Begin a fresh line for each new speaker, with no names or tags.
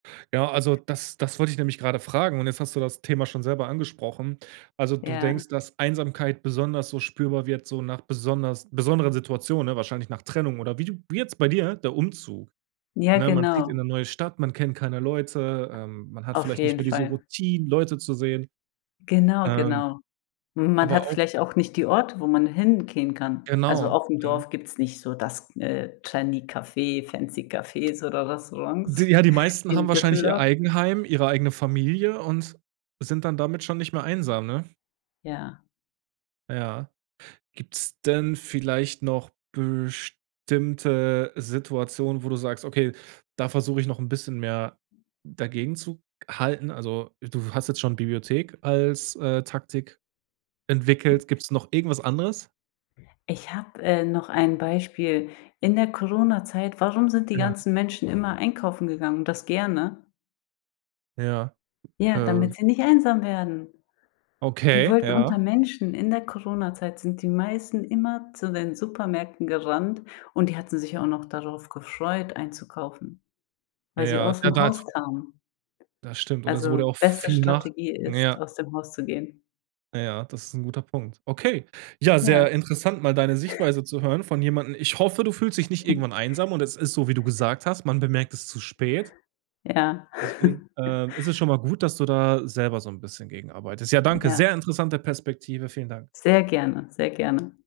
Ja, also das das wollte ich nämlich gerade fragen, und jetzt hast du das Thema schon selber angesprochen. Also, du
Ja.
denkst, dass Einsamkeit besonders so spürbar wird so nach besonders besonderen Situationen, ne? Wahrscheinlich nach Trennung oder wie du wie jetzt bei dir, der Umzug,
Ja,
ne? Man zieht in 'ne
genau.
neue Stadt, man kennt keine Leute, ähm, man hat
Auf
vielleicht nicht
jeden
mehr diese
Fall.
Routinen, Leute zu sehen.
Genau,
Ähm,
genau. M man
aber
hat
auch
vielleicht auch nicht die Orte, wo man hingehen kann. Also
Genau.
aufm
Mhm.
Dorf gibt's nicht so das, äh, trendy Café, fancy Cafés oder Restaurants
Ja, die meisten
wie
haben
in
wahrscheinlich ihr
Düsseldorf.
Eigenheim, ihre eigene Familie und sind dann damit schon nicht mehr einsam, ne?
Ja.
Ja. Gibt's denn vielleicht noch bestimmte Situationen, wo du sagst: „Okay, da versuche ich noch 'n bisschen mehr dagegenzuhalten“? Also, du hast jetzt schon Bibliothek als, äh, Taktik entwickelt. Gibt's noch irgendwas anderes?
Ich habe, äh, noch ein Beispiel. In der Coronazeit, warum sind die
Ja.
ganzen Menschen immer einkaufen gegangen und das gerne?
Ja.
Ja,
Äh
damit sie nicht einsam werden. Die
Okay,
wollten unter
ja.
Menschen in der Coronazeit sind die meisten immer zu den Supermärkten gerannt, und die hatten sich auch noch darauf gefreut, einzukaufen, weil sie
Ja. Ja,
ausm
daz
Haus kamen.
Das stimmt. Und es wurde
Also
auch
beste
viel nach
Strategie ist,
ja.
aus dem Haus zu gehen.
Ja, das ist 'n guter Punkt. Okay. Ja, sehr
Ja.
interessant, mal da 'ne Sichtweise zu hören von jemandem. Ich hoffe, du fühlst dich nicht irgendwann einsam und es ist so, wie du gesagt hast, man bemerkt es zu spät.
Ja.
Deswegen, äh, ist es schon mal gut, dass du da selber so 'n bisschen gegenarbeitest. Ja, danke,
Ja.
sehr interessante Perspektive, vielen Dank.
Sehr gerne. Sehr gerne.